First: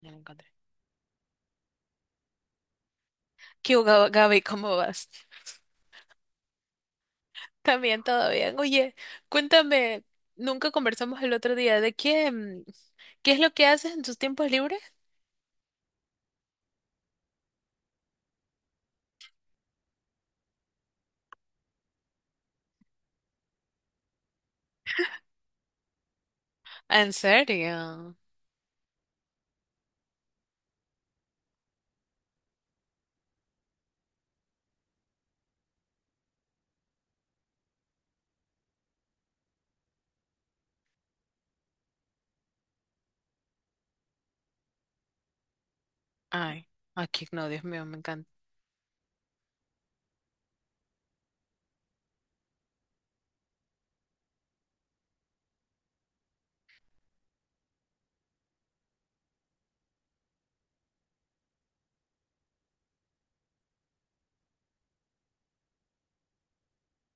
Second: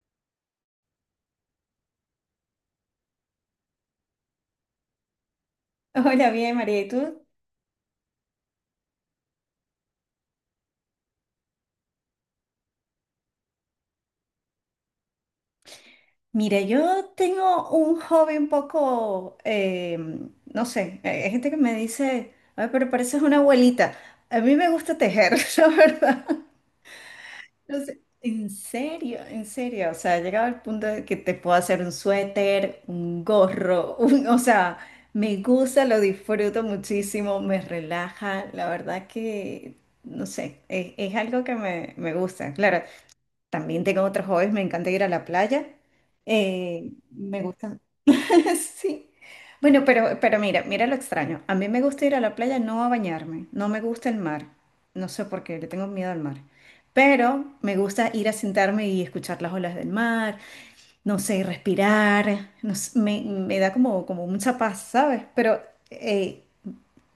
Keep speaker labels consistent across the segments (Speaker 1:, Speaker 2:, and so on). Speaker 1: Ya lo encontré. ¿Qué hubo, Gaby? ¿Cómo vas?
Speaker 2: Hola, bien, María, ¿y tú?
Speaker 1: También todo bien. Oye, cuéntame, nunca conversamos el otro día de qué, qué es lo que haces en tus tiempos libres.
Speaker 2: Mira, yo tengo un hobby un poco, no sé, hay gente que me dice, ay, pero pareces una abuelita. A mí me gusta tejer, la verdad.
Speaker 1: ¿En
Speaker 2: No sé,
Speaker 1: serio?
Speaker 2: en serio, en serio. O sea, he llegado al punto de que te puedo hacer un suéter, un gorro, o sea, me gusta, lo disfruto muchísimo, me relaja. La verdad que, no sé, es algo que me gusta. Claro, también tengo otros hobbies, me encanta ir a la playa.
Speaker 1: Ay, aquí
Speaker 2: Me
Speaker 1: no, Dios
Speaker 2: gusta.
Speaker 1: mío, me encanta.
Speaker 2: Sí. Bueno, pero mira, mira lo extraño. A mí me gusta ir a la playa no a bañarme, no me gusta el mar. No sé por qué, le tengo miedo al mar. Pero me gusta ir a sentarme y escuchar las olas del mar, no sé, respirar. No sé, me da como, como mucha paz, ¿sabes? Pero eh,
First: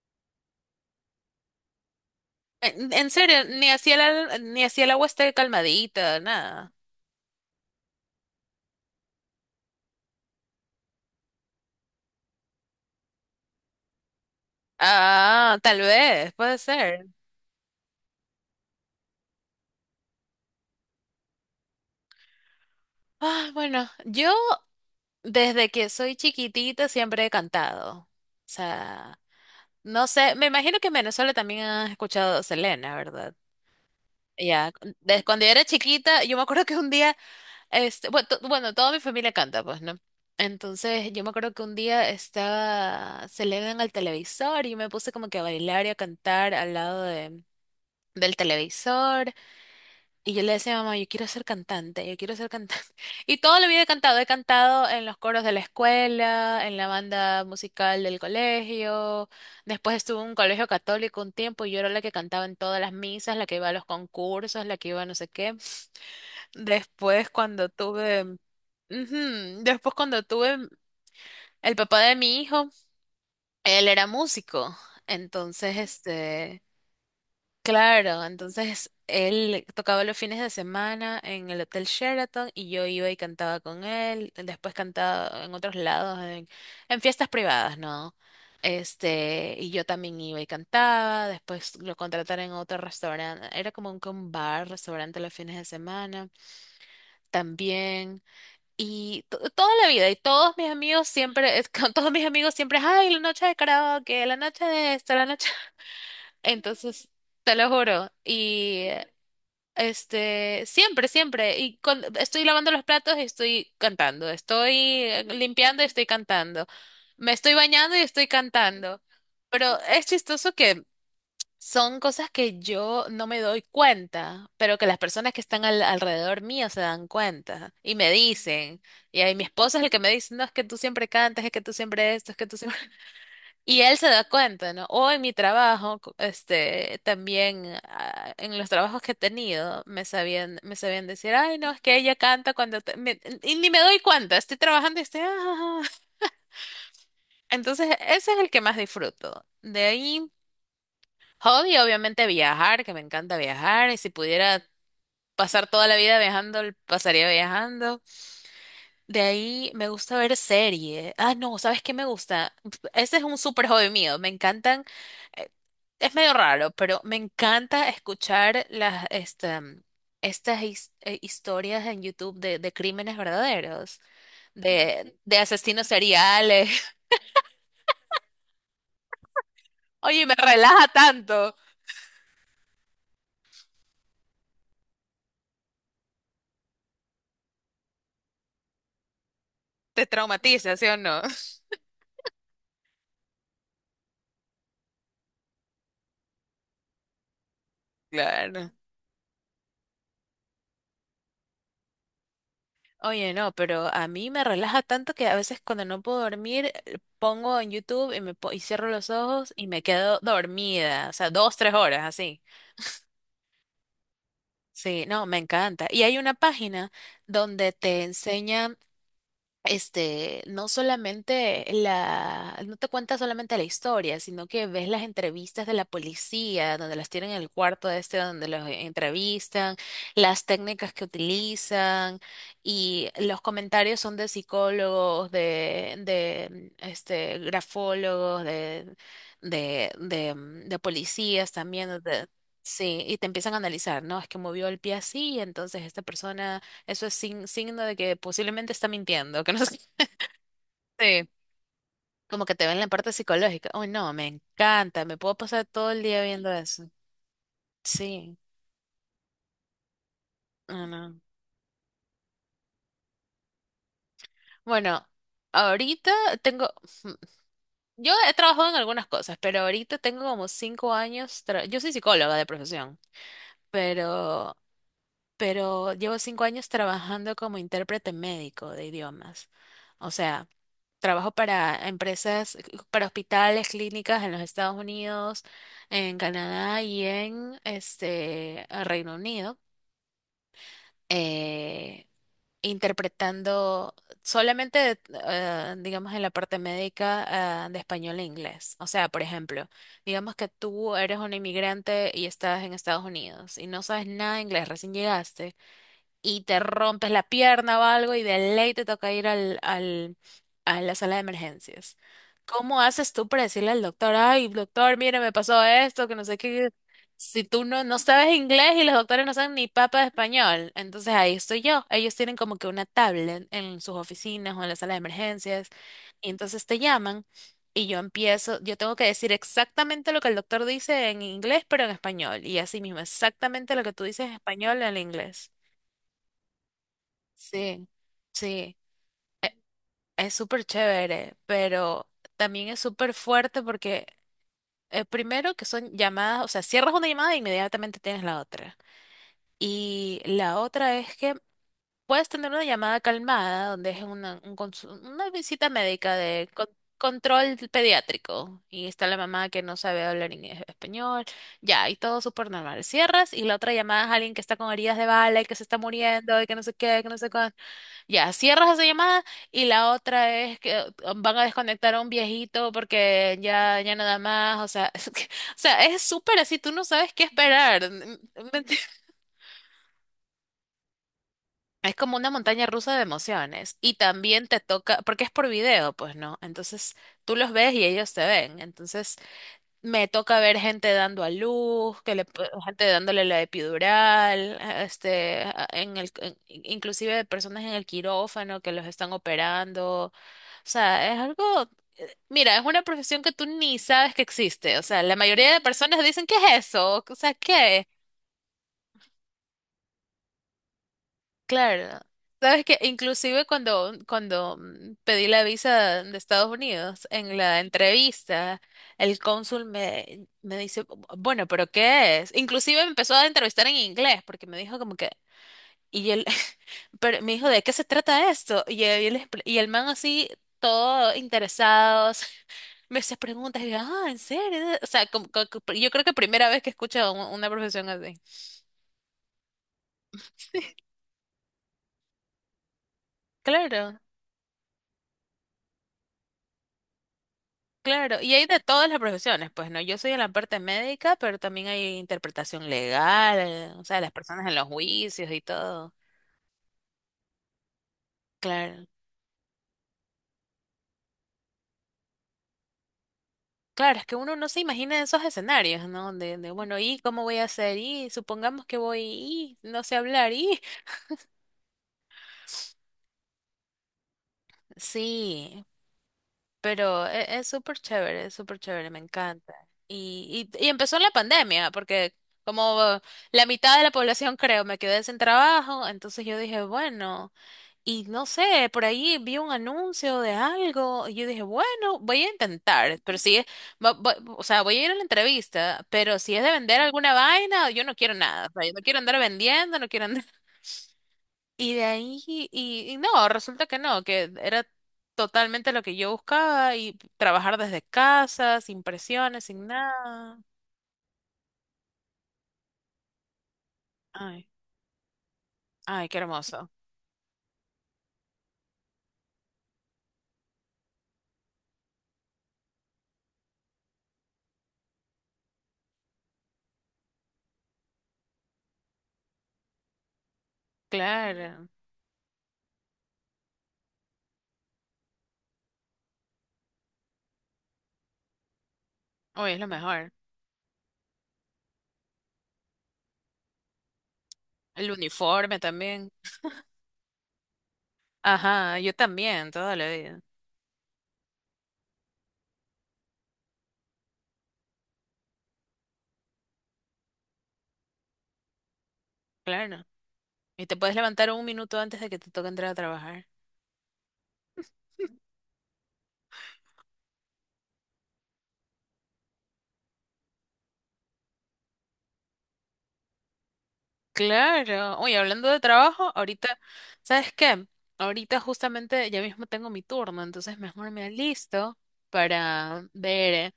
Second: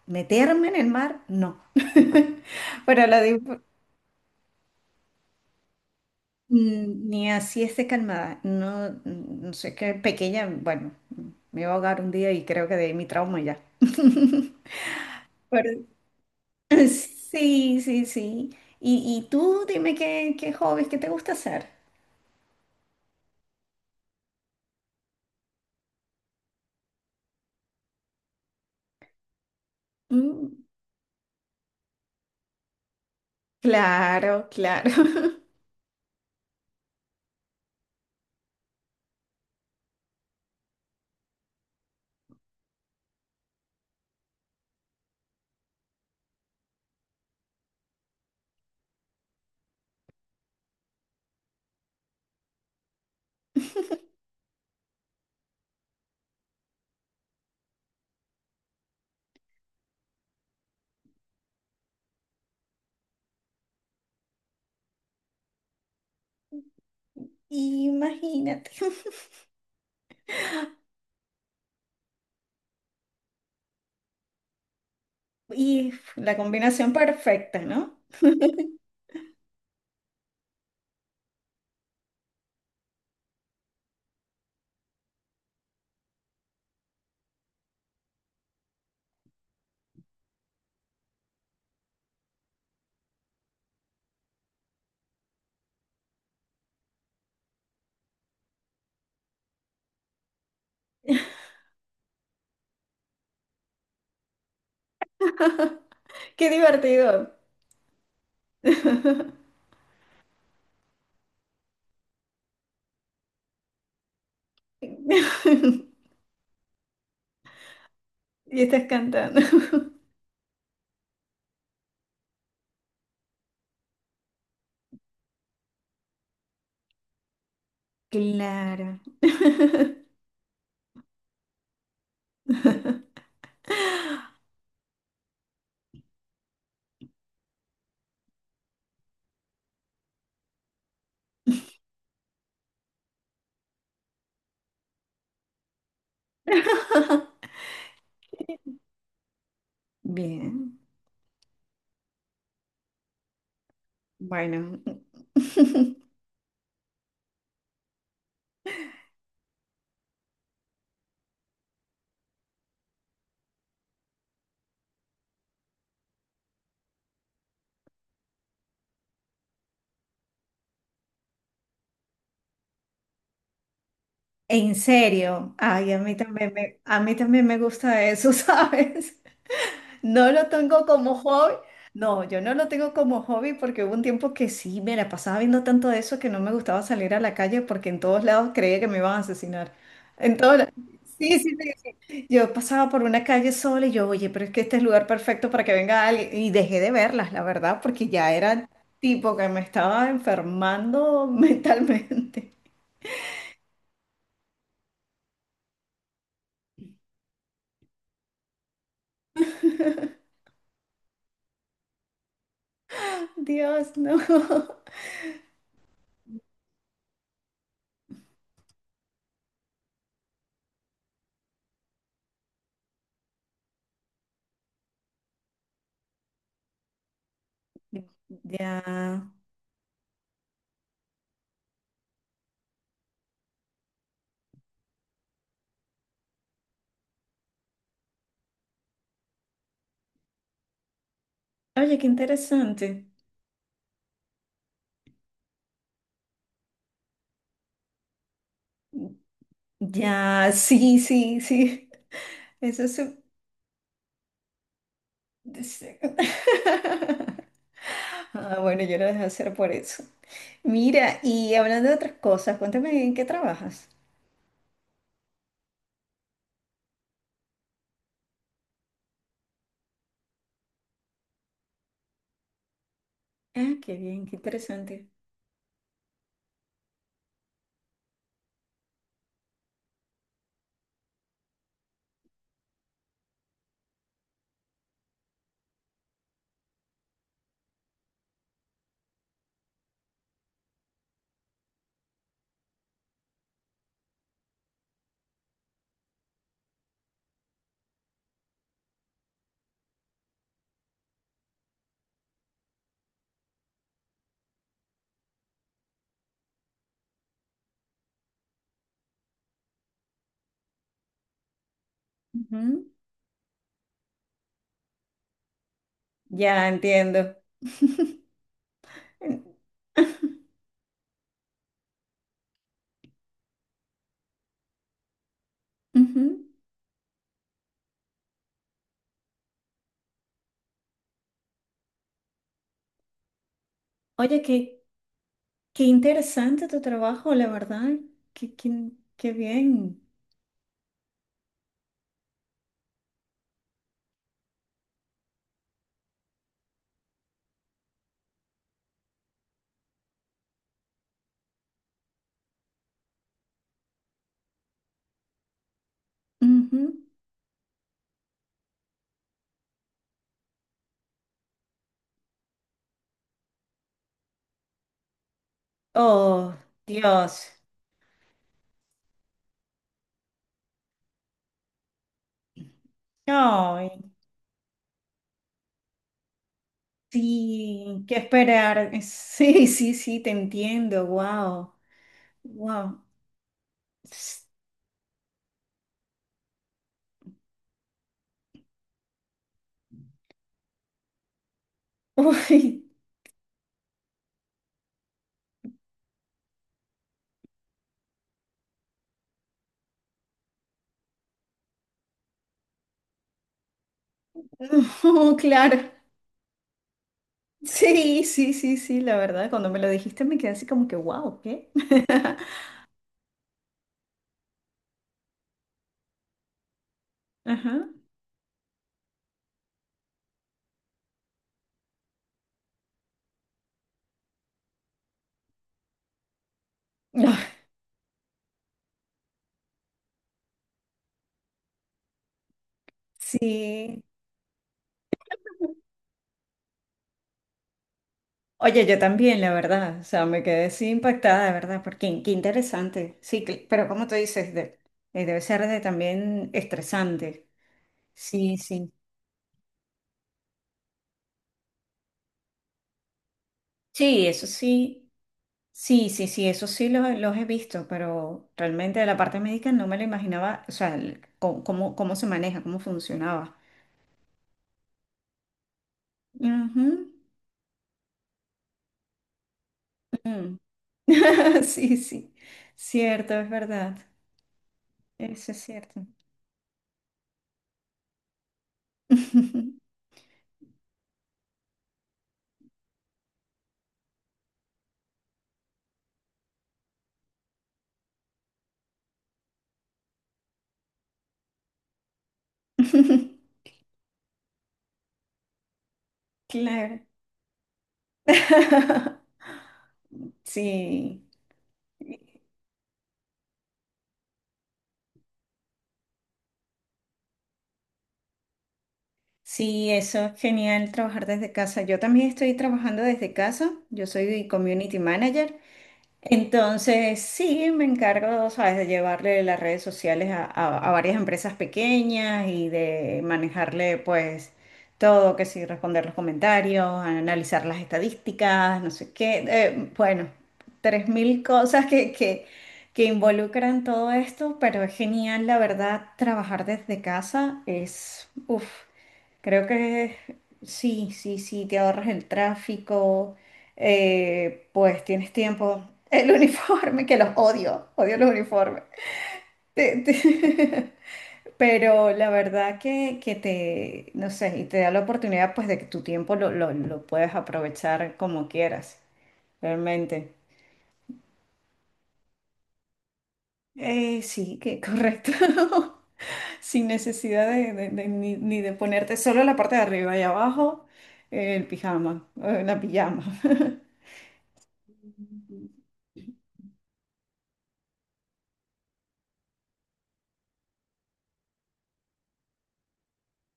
Speaker 2: meterme en el mar, no.
Speaker 1: En,
Speaker 2: Pero
Speaker 1: en
Speaker 2: lo,
Speaker 1: serio,
Speaker 2: disfr-
Speaker 1: ni hacía el agua esté calmadita, nada.
Speaker 2: Ni así esté calmada. No, no sé qué pequeña, bueno, me iba a ahogar un día y creo que de ahí mi trauma ya.
Speaker 1: Ah,
Speaker 2: Pero-
Speaker 1: tal vez, puede ser.
Speaker 2: Sí, sí, sí. Y tú dime qué, qué hobbies, qué te gusta hacer.
Speaker 1: Ah, bueno, yo desde que soy chiquitita siempre he cantado. O sea, no sé, me
Speaker 2: Mm,
Speaker 1: imagino que en Venezuela también has escuchado Selena, ¿verdad?
Speaker 2: claro,
Speaker 1: Ya,
Speaker 2: claro.
Speaker 1: desde cuando yo era chiquita, yo me acuerdo que un día, bueno, toda mi familia canta, pues, ¿no? Entonces, yo me acuerdo que un día estaba Selena en el televisor y me puse como que a bailar y a cantar al lado del televisor. Y yo le decía, mamá, yo quiero ser cantante, yo quiero ser cantante. Y toda la vida he cantado en los coros de la escuela, en la banda musical del colegio. Después estuve en un colegio católico un tiempo y yo era la que cantaba en todas las misas, la que iba a los concursos, la que iba a no sé qué. Después cuando tuve,
Speaker 2: Imagínate.
Speaker 1: ujú. Después cuando tuve el papá de mi hijo, él era músico. Entonces,
Speaker 2: Y la
Speaker 1: este...
Speaker 2: combinación perfecta, ¿no?
Speaker 1: Claro, entonces él tocaba los fines de semana en el Hotel Sheraton y yo iba y cantaba con él, después cantaba en otros lados, en fiestas privadas, ¿no? Este, y yo también iba y cantaba, después lo contrataron en otro restaurante, era como un, que un bar, restaurante los fines de semana, también, y toda la vida, y todos mis amigos siempre, con todos mis amigos siempre, ay, la noche de karaoke, la noche de esto, la noche...
Speaker 2: Qué
Speaker 1: Entonces...
Speaker 2: divertido.
Speaker 1: Te lo juro. Y este, siempre, siempre. Estoy lavando los platos y estoy cantando. Estoy
Speaker 2: Y
Speaker 1: limpiando y estoy cantando. Me estoy bañando y estoy
Speaker 2: estás
Speaker 1: cantando.
Speaker 2: cantando.
Speaker 1: Pero es chistoso que son cosas que yo no me doy cuenta, pero que las personas que están alrededor mío se dan cuenta y me dicen.
Speaker 2: Claro.
Speaker 1: Y ahí mi esposo es el que me dice, no, es que tú siempre cantas, es que tú siempre esto, es que tú siempre... Y él se da cuenta, ¿no? O en mi trabajo, este, también ah, en los trabajos que he tenido, me sabían decir, ay, no, es que ella canta cuando... te-". Me- y ni me doy cuenta, estoy trabajando y estoy... "Ah, ja, ja". Entonces, ese es el que más disfruto. De ahí,
Speaker 2: Bien,
Speaker 1: hobby, obviamente viajar, que me encanta viajar, y si pudiera
Speaker 2: bueno,
Speaker 1: pasar toda la vida viajando, pasaría viajando. De ahí me gusta ver serie. Ah, no, ¿sabes qué me gusta? Ese es un súper hobby mío. Me encantan. eh, Es medio raro, pero me encanta escuchar estas historias en YouTube de crímenes verdaderos,
Speaker 2: en
Speaker 1: de
Speaker 2: serio,
Speaker 1: asesinos
Speaker 2: ay, a mí también
Speaker 1: seriales.
Speaker 2: a mí también me gusta eso, ¿sabes?
Speaker 1: Oye,
Speaker 2: No
Speaker 1: me
Speaker 2: lo tengo
Speaker 1: relaja
Speaker 2: como hobby,
Speaker 1: tanto.
Speaker 2: no, yo no lo tengo como hobby porque hubo un tiempo que sí, me la pasaba viendo tanto de eso que no me gustaba salir a la calle porque en todos lados creía que me iban a asesinar.
Speaker 1: Te
Speaker 2: En todos la-
Speaker 1: traumatiza, ¿sí o no?
Speaker 2: sí, sí, sí. Yo pasaba por una calle sola y yo, oye, pero es que este es el lugar perfecto para que venga alguien. Y dejé de verlas, la verdad, porque ya era
Speaker 1: Claro.
Speaker 2: tipo que me estaba enfermando mentalmente.
Speaker 1: Oye, no, pero a mí me relaja tanto que a veces cuando no puedo dormir, pongo en YouTube y cierro los ojos y me quedo dormida, o sea, dos, tres horas así.
Speaker 2: Dios, no.
Speaker 1: Sí, no, me encanta. Y hay una página donde te enseñan este, no solamente la, no te cuenta solamente la historia, sino que ves las entrevistas de la policía, donde las tienen en el cuarto este, donde los
Speaker 2: Ya.
Speaker 1: entrevistan, las técnicas que utilizan y los comentarios son de psicólogos, este, grafólogos, de policías también,
Speaker 2: Oye, qué
Speaker 1: donde... Sí,
Speaker 2: interesante.
Speaker 1: y te empiezan a analizar, ¿no? Es que movió el pie así, entonces esta persona eso es signo de que posiblemente está mintiendo, que no sé.
Speaker 2: Ya, sí,
Speaker 1: Sí.
Speaker 2: sí, sí.
Speaker 1: Como que te ven
Speaker 2: Eso
Speaker 1: la
Speaker 2: es...
Speaker 1: parte psicológica. Uy, no, me encanta, me puedo pasar todo
Speaker 2: sí.
Speaker 1: el día viendo eso. Sí,
Speaker 2: Ah, bueno, yo lo dejé hacer por eso.
Speaker 1: no, no.
Speaker 2: Mira, y hablando de otras cosas, cuéntame en qué trabajas.
Speaker 1: Bueno, ahorita tengo, yo he trabajado en algunas cosas, pero ahorita tengo como cinco años, yo soy psicóloga de profesión,
Speaker 2: Ah, qué bien, qué
Speaker 1: pero
Speaker 2: interesante.
Speaker 1: llevo cinco años trabajando como intérprete médico de idiomas. O sea, trabajo para empresas, para hospitales, clínicas en los Estados Unidos, en Canadá y en este Reino Unido, eh, interpretando solamente, digamos, en la parte médica, de español e inglés. O sea, por ejemplo, digamos que tú eres un inmigrante y estás en Estados Unidos y no sabes nada de inglés, recién llegaste y te rompes la pierna o algo y de ley te toca ir a la sala de emergencias. ¿Cómo
Speaker 2: Ujú.
Speaker 1: haces tú para decirle al doctor, ay, doctor, mire, me pasó esto, que no sé
Speaker 2: Ya
Speaker 1: qué?
Speaker 2: entiendo.
Speaker 1: Si tú no sabes inglés y los doctores no saben ni papa de español, entonces ahí estoy yo. Ellos tienen como que una tablet en sus oficinas o en la sala de emergencias
Speaker 2: Ujú.
Speaker 1: y entonces te llaman y yo empiezo, yo tengo que decir exactamente lo que el doctor dice en inglés, pero en español y así mismo, exactamente lo que tú dices en
Speaker 2: Oye,
Speaker 1: español en inglés.
Speaker 2: qué interesante tu trabajo, la
Speaker 1: Sí,
Speaker 2: verdad. Qué,
Speaker 1: sí,
Speaker 2: qué- qué bien.
Speaker 1: es súper chévere, pero también es súper fuerte porque primero que son llamadas, o sea, cierras una llamada e inmediatamente tienes la otra. Y la otra es que puedes tener una llamada calmada, donde es una visita médica de
Speaker 2: Ujú.
Speaker 1: control pediátrico y está la mamá que no sabe hablar en español, ya, y todo súper normal. Cierras y la otra llamada es alguien que está con heridas de bala y que se está muriendo y que
Speaker 2: Oh,
Speaker 1: no sé qué, que no sé qué.
Speaker 2: Dios.
Speaker 1: Ya, cierras esa llamada y la otra es que van a desconectar a un viejito porque ya, ya
Speaker 2: Ay,
Speaker 1: nada más, o sea, o sea, es súper así, tú no sabes qué esperar. N-
Speaker 2: sí, qué
Speaker 1: n-
Speaker 2: esperar. Sí, sí, sí, te entiendo. Wow.
Speaker 1: Es como una montaña rusa de
Speaker 2: Wow.
Speaker 1: emociones y también te toca, porque es por video, pues, ¿no? Entonces tú los ves y ellos te ven, entonces me toca ver gente dando a luz,
Speaker 2: Uy,
Speaker 1: gente dándole la epidural, este, inclusive de personas en el quirófano que los están operando. O sea, es algo, mira, es una profesión que tú ni sabes que existe. O sea, la
Speaker 2: no,
Speaker 1: mayoría de
Speaker 2: claro.
Speaker 1: personas dicen, ¿qué es eso? O sea, ¿qué?
Speaker 2: Sí, sí, sí, sí, la verdad. Cuando me lo dijiste me quedé así como que, wow, ¿qué?
Speaker 1: Claro. Sabes que inclusive cuando pedí la visa de Estados Unidos, en la
Speaker 2: Ajá.
Speaker 1: entrevista, el cónsul me dice, bueno, pero ¿qué es?" Inclusive me empezó a entrevistar en inglés porque me dijo como que, y él, pero me
Speaker 2: Ah,
Speaker 1: dijo, ¿de qué se trata esto? Y el man así, todo interesados, me hace preguntas y yo,
Speaker 2: sí.
Speaker 1: ah, ¿en serio? O sea, yo creo que primera vez que escucho a una profesión así.
Speaker 2: Oye, yo también, la verdad, o sea, me quedé así impactada, de verdad, porque qué qué interesante. Pero
Speaker 1: Claro.
Speaker 2: como tú dices, debe ser de también estresante.
Speaker 1: Claro, y hay
Speaker 2: Sí,
Speaker 1: de todas
Speaker 2: sí.
Speaker 1: las profesiones, pues no, yo soy en la parte médica, pero también hay interpretación legal, o sea, las
Speaker 2: Sí,
Speaker 1: personas
Speaker 2: eso
Speaker 1: en los
Speaker 2: sí,
Speaker 1: juicios y todo.
Speaker 2: sí, sí, sí, eso sí los he visto, pero
Speaker 1: Claro,
Speaker 2: realmente de la parte médica no me lo imaginaba, o sea, cómo, cómo se maneja, cómo funcionaba.
Speaker 1: claro, es que uno no se imagina esos escenarios, ¿no? De bueno,
Speaker 2: Ujú,
Speaker 1: ¿y cómo voy a hacer? Y supongamos que voy, y no sé hablar,
Speaker 2: ujú.
Speaker 1: y
Speaker 2: Sí, sí, cierto, es verdad, eso es
Speaker 1: sí,
Speaker 2: cierto.
Speaker 1: pero es súper chévere, me encanta. Y empezó en la pandemia, porque como la mitad de la población, creo, me quedé sin trabajo, entonces yo dije, bueno. Y no sé, por ahí vi un anuncio de algo y yo dije, bueno, voy a intentar, pero si es, o sea, voy a ir a la entrevista, pero si es de vender
Speaker 2: Claro.
Speaker 1: alguna vaina, yo no quiero nada, o sea, yo no quiero andar vendiendo, no quiero andar...
Speaker 2: Sí,
Speaker 1: Y de ahí, no, resulta que no, que era totalmente lo que yo buscaba y trabajar desde casa, sin presiones, sin
Speaker 2: sí, eso
Speaker 1: nada.
Speaker 2: es genial trabajar desde casa. Yo también estoy trabajando desde casa. Yo
Speaker 1: Ay,
Speaker 2: soy community manager.
Speaker 1: ay, qué hermoso.
Speaker 2: Entonces, sí, me encargo, ¿sabes?, de llevarle las redes sociales a, a varias empresas pequeñas y de manejarle, pues, todo, que sí, responder los comentarios, analizar las estadísticas, no sé qué. Bueno, 3.000
Speaker 1: Claro.
Speaker 2: cosas que involucran todo esto, pero es genial, la verdad, trabajar desde casa es, uff.
Speaker 1: Hoy es lo
Speaker 2: Creo
Speaker 1: mejor.
Speaker 2: que sí, sí, sí, te ahorras el tráfico,
Speaker 1: El
Speaker 2: pues tienes
Speaker 1: uniforme
Speaker 2: tiempo.
Speaker 1: también.
Speaker 2: El uniforme, que los odio, odio los
Speaker 1: Ajá,
Speaker 2: uniformes.
Speaker 1: yo también, toda la
Speaker 2: Te-
Speaker 1: vida.
Speaker 2: te- Pero la verdad que te, no sé, y te da la oportunidad pues de que tu tiempo lo puedes aprovechar como quieras,
Speaker 1: Claro.
Speaker 2: realmente.
Speaker 1: Y te puedes levantar un minuto antes de que te toque entrar a trabajar.
Speaker 2: Sí, que correcto. Sin necesidad de ni, ni de ponerte solo la parte de arriba y abajo, el pijama, la pijama.
Speaker 1: Claro. Oye, hablando de trabajo, ahorita, ¿sabes qué? Ahorita justamente ya mismo tengo mi turno, entonces mejor me alisto para ver. Eh,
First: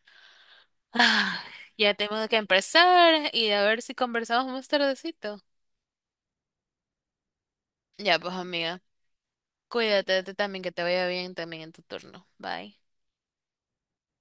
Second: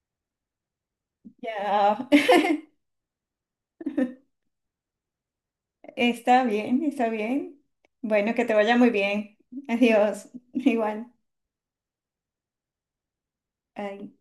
Speaker 1: ah, ya
Speaker 2: Ya,
Speaker 1: tengo que empezar y a ver si conversamos más tardecito.
Speaker 2: está bien, está bien.
Speaker 1: Ya, pues
Speaker 2: Bueno, que te vaya
Speaker 1: amiga,
Speaker 2: muy bien.
Speaker 1: cuídate
Speaker 2: Adiós.
Speaker 1: tú también, que te vaya
Speaker 2: Igual.
Speaker 1: bien también en tu turno. Bye.
Speaker 2: Ay.